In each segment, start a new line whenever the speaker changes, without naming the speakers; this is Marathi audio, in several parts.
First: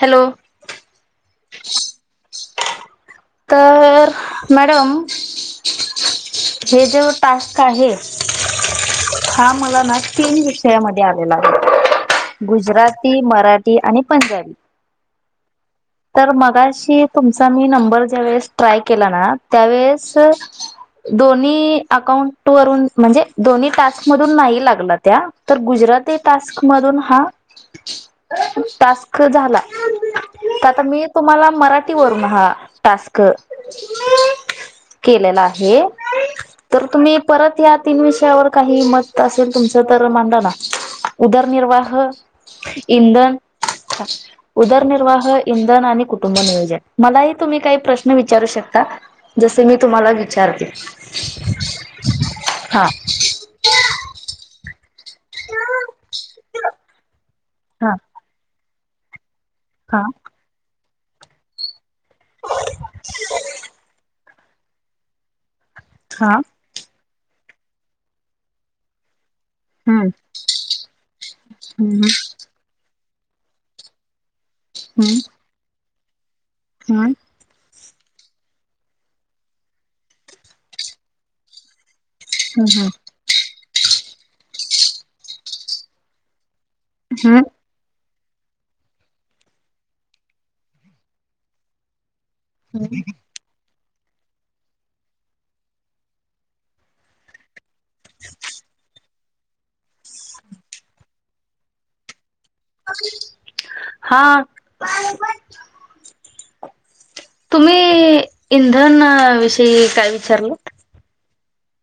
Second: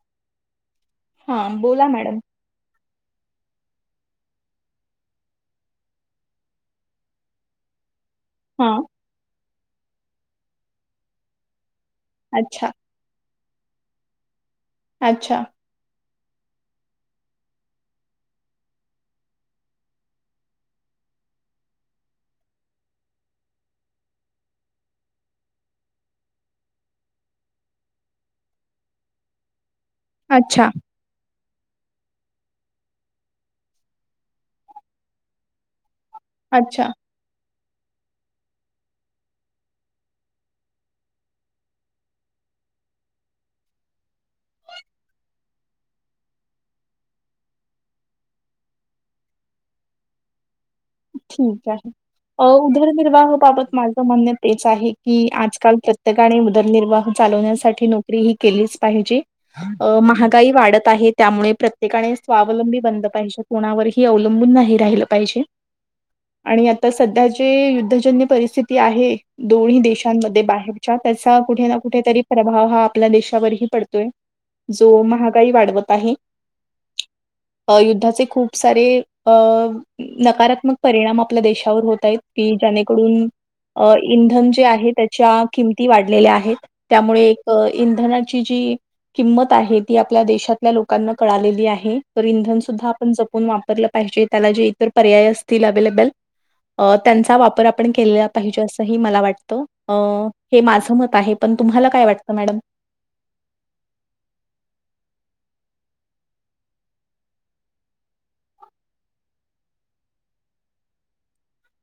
हॅलो!
हां बोला मॅडम.
तर मॅडम हे जो टास्क आहे.
हा
हा मला ना तीन विषयामध्ये आलेला आहे
अच्छा
गुजराती मराठी आणि पंजाबी
अच्छा
तर मगाशी तुमचा मी नंबर ज्या वेळेस ट्राय केला ना त्यावेेळेस दोन्ही अकाउंट वरून म्हणजे दोन्ही टास्क मधून नाही लागला त्या तर गुजराती टास्क मधून हा टास्क झाला
अच्छा.
आ मी तुम्हाला मराठीवरून हा टास्क केलेला आहे तर
अच्छा
तुम्ही.. परत या तीन विषयावर काही मत असेल तुमचं तर मांडा ना? उदरनिर्वाह इंधन उदरनिर्वाह इंधन आणि कुटुंब नियोजन मलाही तुम्ही काही प्रश्न विचारू शकता? जसे मी तुम्हाला विचारते.
ठीक आहे अ
हा.
उदरनिर्वाहबांबतं माझं म्हणणं तेचं आहे कि आजकांल प्रत्येकांने उदरनिर्वाह चालवण्यांसांठी
हा
नोकरी ही केलीचं पाहिजे. अ
हा
महांत महागांई वाढतं आहे त्यामुळें प्रत्येकांने स्वावलंबी बंनल पाहिजे कोणावरही अवलंबून नाहीं राहिलं पाहिजे?
हां
आणि आतां संध्या जे युद्धजन्य परिस्थिती आहे. दोन्हीं
हम्म
देशांमध्ये बाहेरच्यां त्यांचा कुठे ना
हम्म
कुठेतरी प्रभाव हां आपल्यां देशांवरही पडतोय जो
हम्म
महागांई वाढवंतं आहे?
हम्म [unintelligible]
अ युद्धाचे खूंप सारें अ नकांरात्मक. परिणांम आपल्यां देशांवर होतं आहेतं कि ज्यांने
हम्म
करूंन अ इंधन जे आहे त्यांच्या किंमती वाढलेल्यां आहेतं त्यामुळें
हम्म.
एक इंधनांची जी किंमतं आहे ती आपल्यां देशांतल्यां लोकांना कळांलेली आहे तरं इंधन संध्या आपणं जपूंन वापरलं पाहिजे त्यांला जे इतंर पर्याय असं तील अवेलेबलं त्यांचा वापर आपणं केलां पाहिजे असं मलां वाटतं हे माझं मतं आहे पणं तुम्हांला कायं वाटतं मॅडम?
हां तुम्हीं इंधन विषयीं कायं विचारलं?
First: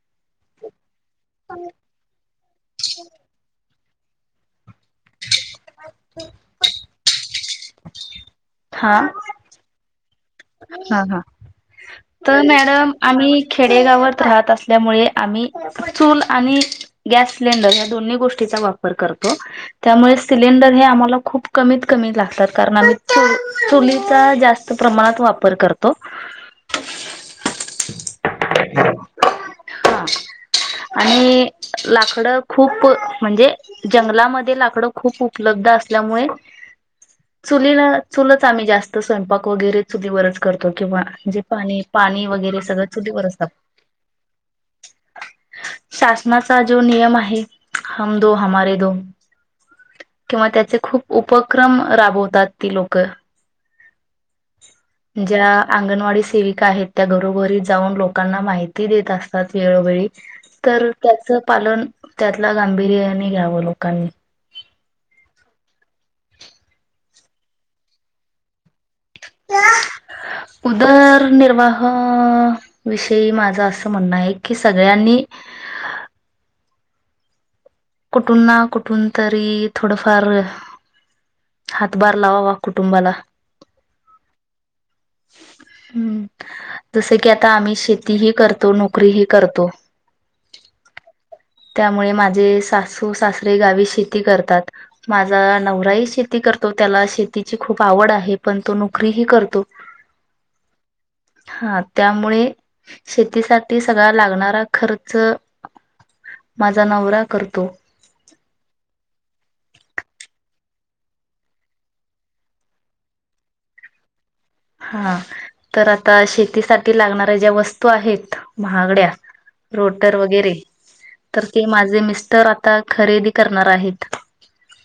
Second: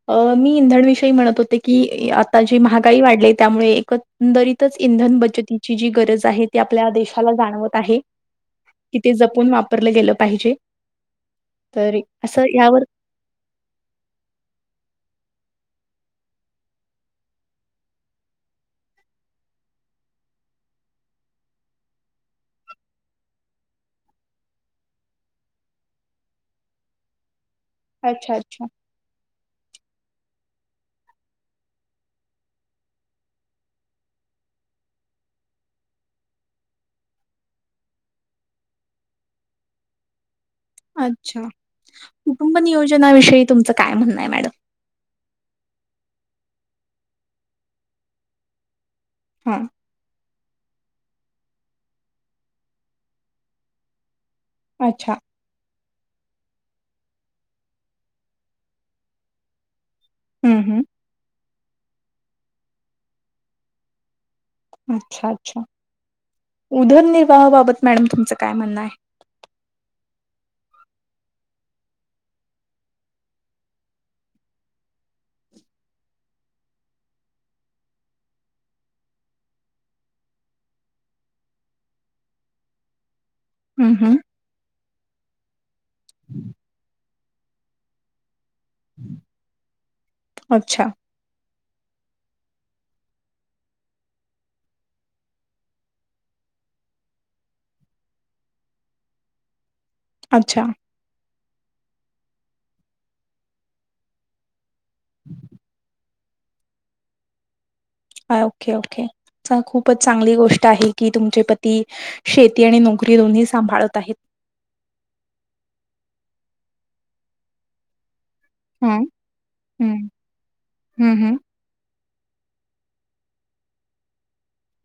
अ मी इंधणविषयी म्हणतं होतें की आतां जी महागांई वाढली त्यामुळें एकचं दरीतंच इंधन बचंतीची जी गरज आहे ती आपल्यां देशालां जाणवतं आहे?
हा.
किती जपूंन वापरलं गेलं पाहिजे
हा
तरं असं यांवर
आम्हीं खेडेगावांत राहतं असल्यामुळें आम्हीं. चूल आणि गॅस सिलेंडर यां दोन्हीं गोष्टींचा वापर करतों? त्यामुळें सिलेंडर हे आम्हांला खूंप कमीतं कमी लागतांत कारणं आम्हीं चुलीचां जास्तं प्रमाणांत वापर करतों.
अच्छा, अच्छा.
हां आणि लाकडं खूंप म्हणंजे जंगलांमध्ये लाकड खूंप उपलब्ध असल्यामुळें. चुलीलां चुलच आम्हीं जास्तं स्वयंपांक वगैरे चुलीवरचं करतो किंवा जे
अच्छा.
पाणी पाणी
कुटुंब
वगैरे सगळं सुद्धां चुलीवर
नियोजनाविषयी तुमचं काय म्हणणं आहे मॅडम?
तांपवतो शासंनाचां जो नियम आहे हंम दो हमारे दो
हां
किंवा त्यांचे खूंप उपक्रम राबंवतांत ती लोकं
अच्छां
ज्या अंगणवाडी सेविकां आहेतं त्यां घरोघरीं जाऊंन लोकांना माहिती देतं असतांत वेळोवेळी
हं, हं.
तरं त्याचं पालनं त्यांतला गांभीर्याने घ्यावं लोकांनीं
अच्छां अच्छां उदरनिर्वाहाबांबतं मॅडम तुमचं कायं म्हणणं आहे.
कां उदरनिर्वाह विषयी माझं असं म्हणणं आहे कीं सगळ्यांनी कुंठून नां कुंठून तरी थोडंफार हांतभांर लावांवां कुटुंबांला
हम्मं हम्मं
हम्मं [unintelligible] जसं कीं आतां आम्हीं शेतीही करतों नोकरीही करतों
अच्छां
त्यामुळें मांझे सांसू सांसरे गांवी शेती करतांत माझां नवरांही शेती करतों त्यांला शेतीची खूंप आवडं आहे पणं तो नोकरीही करतों [unintelligible]
अच्छां
हां त्यामुळें शेतीसांठी सगळां लागणांरा खर्च माझां नवरा करतों
हां ओके! ओके! खूपच चांगली गोष्ट आहे की तुमचे पती शेती आणि नोकरी दोन्ही सांभाळत आहेत.
हां तर आता शेतीसाठी लागणाऱ्या ज्या वस्तू आहेत
हं,
महागड्या
हं.
रोटर वगैरे
हं, हं.
तर ते माझे मिस्टर आता खरेदी करणार आहेत.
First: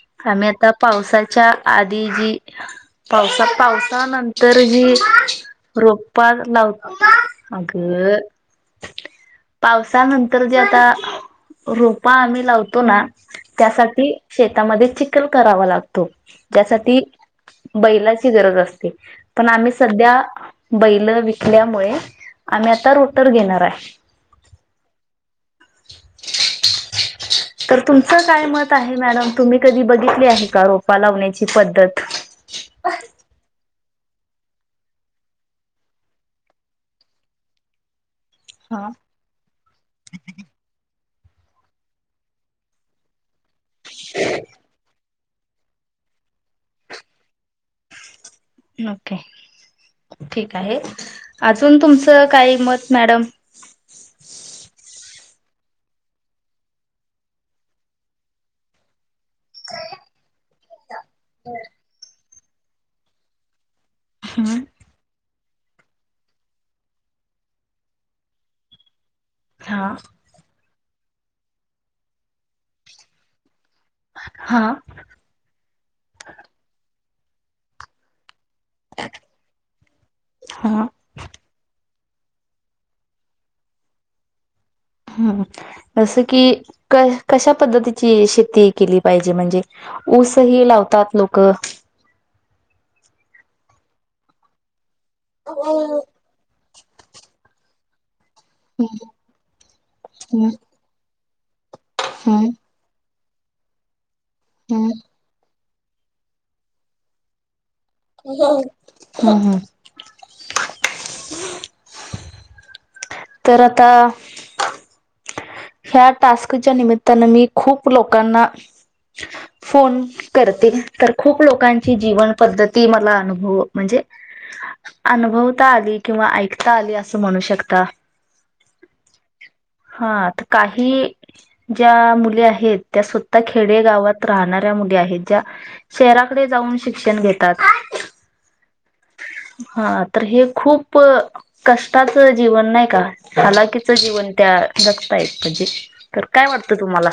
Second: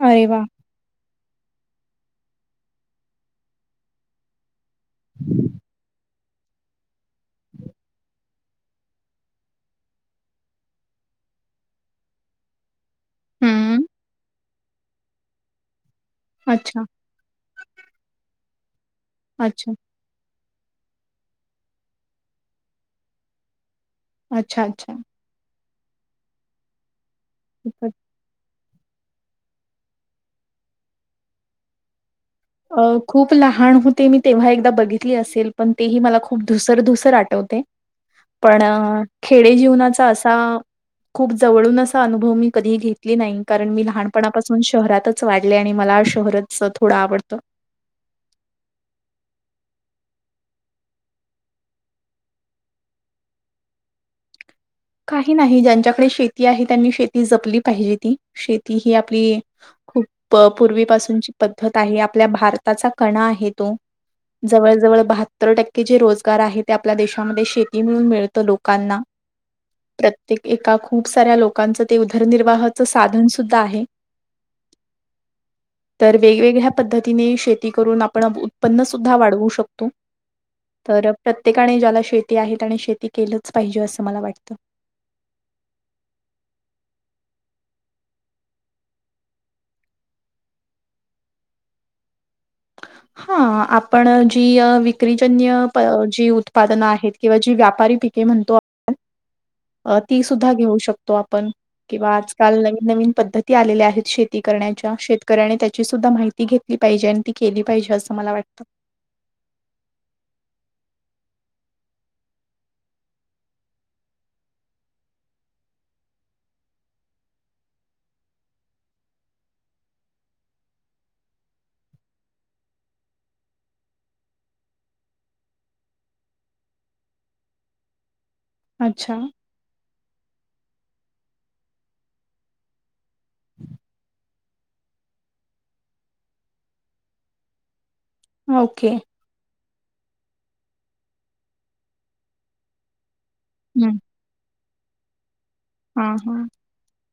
अरे वाह!
आम्ही आता पावसाच्या आधी जी पावसा-पावसानंत तरही रोपा लावत अगं पावसानंतर जे आता रोपा आम्ही लावतो ना
हं.
त्यासाठी शेतामध्ये चिखल करावा लागतो.
अच्छा,
त्यासाठी बैलाची गरज असते पण आम्ही
अच्छा,
सध्या बैल विकल्यामुळे आम्ही आता रोटर घेणार आहे.
अच्छा! अच्छा!
तर
खूपच
तुम तुमच काय मत आहे मॅडम तुम्ही कधी बघितली आहे का रोपा लावण्याची पद्धत.
अ खूप लहान होते मी तेव्हा एकदा बघितली असेल पण तेही मला खूप धुसर धुसर आठवतय. पण
हा
खेडे जीवनाचा असा खूप जवळून असा अनुभव मी कधी घेत ले नाही कारण मी लहानपणापासून शहरातच वाढले आणि मला शहरच थोडं आवडत. तर
ओके ठीक आहे अजून तुमचं काही मत मॅडम?
काही नाही ज्यांच्याकडे शेती आहे त्यांनी शेती जपली पाहिजे ती शेती ही आपली खूप पूर्वीपासूनची पद्धत आहे आपल्या भारताचा कणा आहे तो जवळ-जवळ सत्तर टक्के जे रोजगार आहे ते आपल्या देशामध्ये शेती मिळून मिळतं लोकांना.
हां.
प्रत्येक एका खूप साऱ्या लोकांचं ते उदरनिर्वाहाचं साधन सुद्धा आहे.
हा.
तर वेगवेगळ्या पद्धतीने शेती करून आपण आ उत्पन्न सुद्धा वाढवू शकतो,
हा
तर. प्रत्येकाने ज्याला शेती आहे, त्याने शेती केलंच पाहिजे, असं मला वाटतं.
हम्, जसं की क कशा पद्धतीची शेती केली पाहिजे म्हणजे?. ऊसही लावतात लोक.
हा आपण जी विक्रीजन्य
हम्म
जी उत्प उत्पादन आहेत, किंवा जी व्यापारी पिके म्हणतो आपण, ती
हम्म
सुद्धा घेऊ शकतो. आपण किंवा आजकाल नवीन-नवीन पद्धती आलेल्या आहेत शेती
हम्म
करण्याच्या शेत शेतकऱ्याने, आणि त्याची सुद्धा माहिती घेतली पाहिजे, आणि ती केली पाहिजे अस.
हम, हम. तर आता. ह्या टास्कच्या निमित्तानं मी खूप लोकांना फोन करते, तर खूप लोकांची जीवन पद्धती मला अनुभव, म्हणजे. अनुभवता आली, किंवा ऐकता आली असं म्हणू शकता.
अच्छा.
हा त काही ज्या मुली आहेत. त्या सुद्धा खेडे गावात राहणार. ज्या मुली आहेत ज्या, शहराकडे जाऊन शिक्षण घेतात.
ओके.
हा तर, हे खूप कष्टाचं जीवन नाही का. हालाकीचं
हं.
जीवन त्या जगतायत पण ते,
हां,
तर
हां.
काय वाटत. तुम्हाला.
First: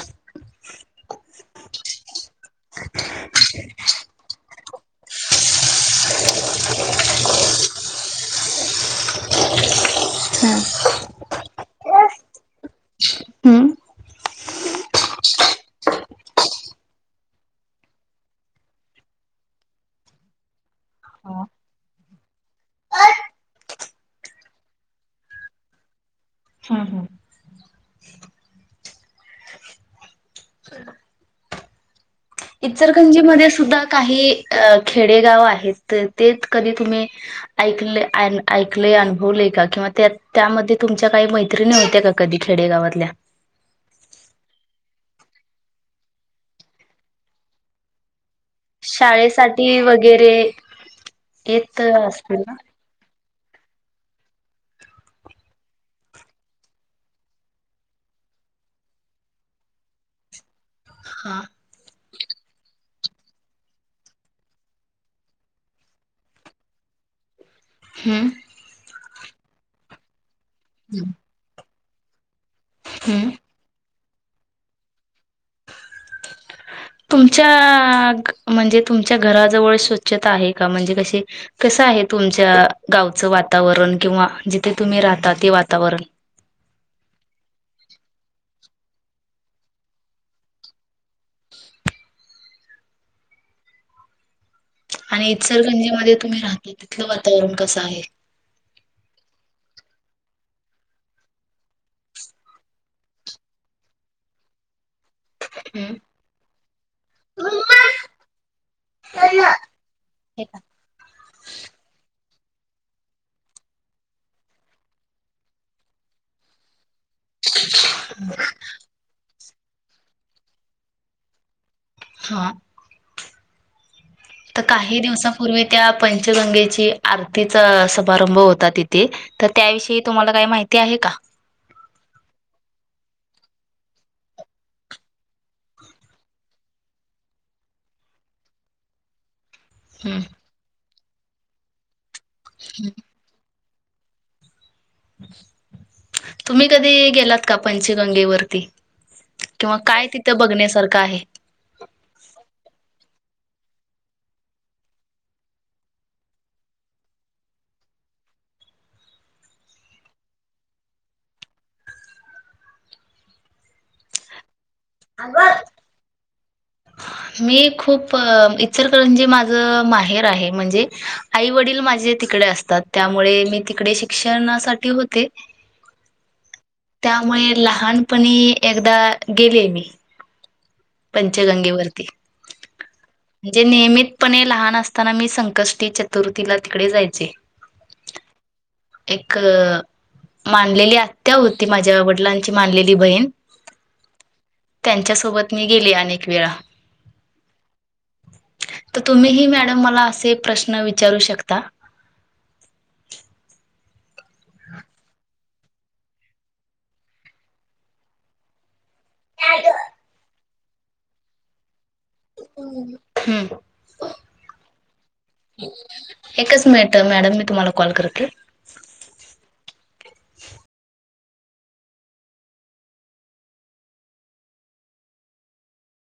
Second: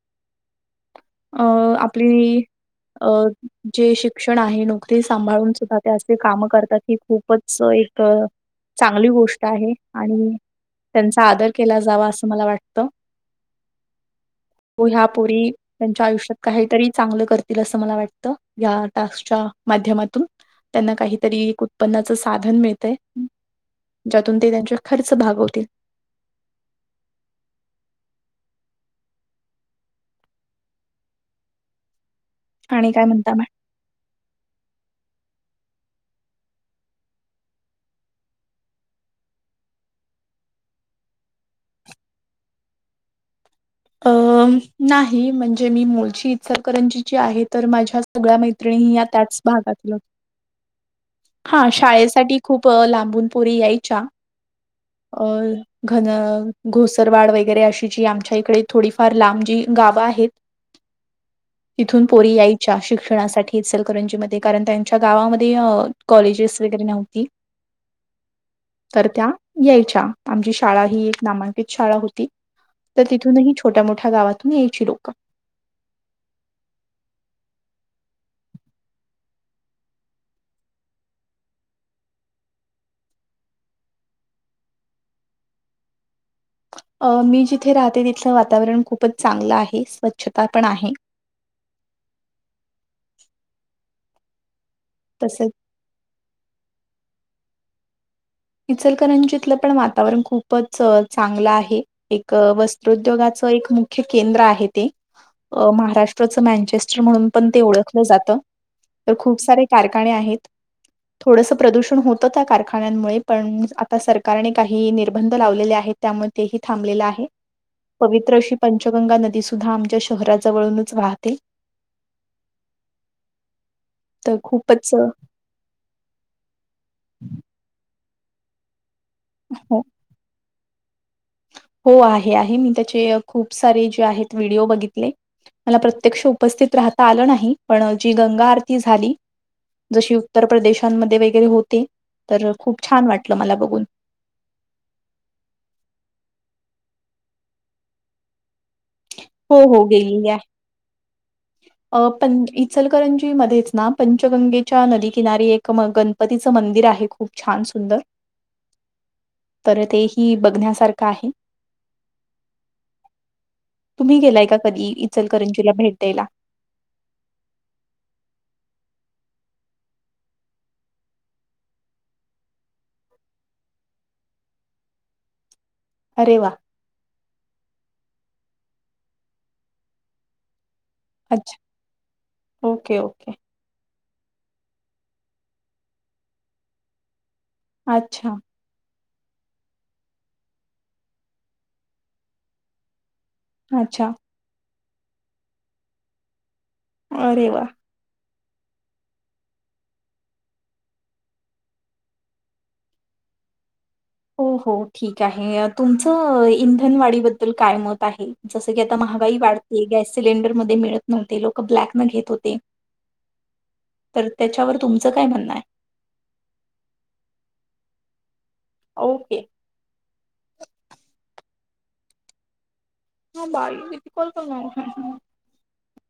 अ आपली अ जे शिक्षण आहे ना. ती सांभाळून सुद्धा ते असे काम करतात, ही खूपच एक. चांगली गोष्ट आहे आणि
हम्म.
त्यांचा आदर केला जावा असं मला वाट. ह्या पोरी त्यांच्या आयुष्यात काहीतरी चांगलं करतील असं मला वाटत या टास्कच्या माध्यमातून त्यांना
हा
काहीतरी उत्पन्नाच साधन मिळतय ज्यातून ते त्यांच्या खर्च भागवतील
हा हं. ह.
आणि काय म्हणता मॅ
इचरगंजीमध्येध्ये सुद्धा काही अ खेडेगाव आहेत तर ते कधी तुम्ही? ऐकले ऐकले अनुभवले का किंवा त्या त्यामध्ये तुमच्या काही मैत्रिणी होत्या का कधी खेडेगावातल्या
अ नाही म्हणजे मी मुलची इच्छकरंजी जी आहे तर माझ्या सगळ्या माै या त्याच
शाळेसाठी
भागातील
वगैरे
हा
येत
शाळेसाठी
असतील ना?
खूप लांबून पुरी यायच्या अ घन घोसरवाड वगैरे अशी जी आमच्या इकडे थोडीफार लांब जी गावं आहेत.
हा.
तिथून पोरी यायच्या शिक्षणासाठी सलकरंजीमध्येध्ये कारण त्यांच्या गावामध्ये कॉलेजेस वगैरे नव्हती.
हम्म.
तर त्या यायच्या आमची शाळा ही एक नामांकित शाळा होती. तर
हम्म.
तिथूनही छोट्या मोठ्या गावातून यायची लोकं.
तुमच्या म्हणजे तुमच्या घराजवळ स्वच्छता आहे का म्हणजे कशी? कसं आहे तुमच्या गावचं वातावरण किंवा जिथे तुम्ही राहता ते वातावरण
अ मी जिथे राहते तिथलं वातावरण खूपच चांगलं आहे स्वच्छता पण आहे.
आणि
तसंच
इतसरगंजी मध्ये तुम्ही राहता तिथलं वातावरण कसं आहे.
इचलकरंजितलं पण वातावरण खूपच चांगलं आहे. एक वस्त्रोद्योगाचं एक मुख्य केंद्र आहे ते महाराष्ट्राचं मॅनचेस्टर म्हणून पण ते ओळखलं जातं. तर खूप सारे कारखाने आहेत थोडस प्रदूषण होतं त्या कारखान्यांमुळे पण आता सरकारने काही निर्बंध लावलेले आहेत त्यामुळे तेही थांबलेलं आहे. पवित्र अशी पंचगंगा नदीसुद्धा आमच्या शहराजवळूनच वाहते.
हा. तर काही दिवसांपूर्वी त्या पंचगंगेची आरतीचा समारंभ होता तिथ. ते तर
हो
त्याविषयी तुम्हाला काही माहिती आहे का?
हो आहे आहे मी त्याचे खूप सारे जे आहेत व्हिडिओ बघितले. मला प्रत्यक्ष उपस्थित राहता आलं नाही पण जी गंगा आरती झाली. जशी
हम्म
उत्तर प्रदेशांमध्ये वगैरे होते तर खूप छान वाटलं मला बघून
तुम्ही कधी गेलात का पंचगंगेवररती
हो
किंवा
हो
काय
गेलेली आहे.
तिथं बघण्यासारखं आहे.
अ पं इचलकरंजी मध्येच ना पंचगंगेच्या नदीकिनारी एक म गण णपतीचं मंदिर आहे खूप छान सुंदर
[inaudible]
तर ते ह बघण्यासारखं आहे. तुम्ही गेलाय का कधी
आहे
इचलकरंजीला भेट द्यायला.
मी खूप इच्चर करण जे माझं माहेर आहे म्हणजे आई वडील माझे तिकडे असतात त्यामुळे मी तिकडे शिक्षणासाठी होते.
अरे वा!
त्यामुळे लहानपणी एकदा गेले मी
अच्छा.
पंचगंगेवरर्ती
ओके, ओके.
जे नियहितपणे लहान असताना मी संकष्टी चतुर्थीला तिकडे जायचे.
अच्छा.
एक, मानलेली आत्या होती माझ्या वडलांची मानलेली बहीण.
अच्छा,
त्यांच्यासोबत मी गेले अनेक वेळा.
अरे वा.
त तुम्ही मॅडम मला असे प्रश्न विचारू शकता.
हो हो ठीक आहे तुमचं इंधनवाडीबद्दल काय मत आहे? जसं की आता महागाई वाढते गॅस सिलेंडरमध्ये मिळत नव्हते लोक ब्लॅक नं घेत होते.
हम्म
तर त्याच्यावर तुमचं काय म्हणणं आहे?
एकच मिनिट मॅडम मी तुम्हाला कॉल करते.
ओके. हा बाई बिकल तर नाही.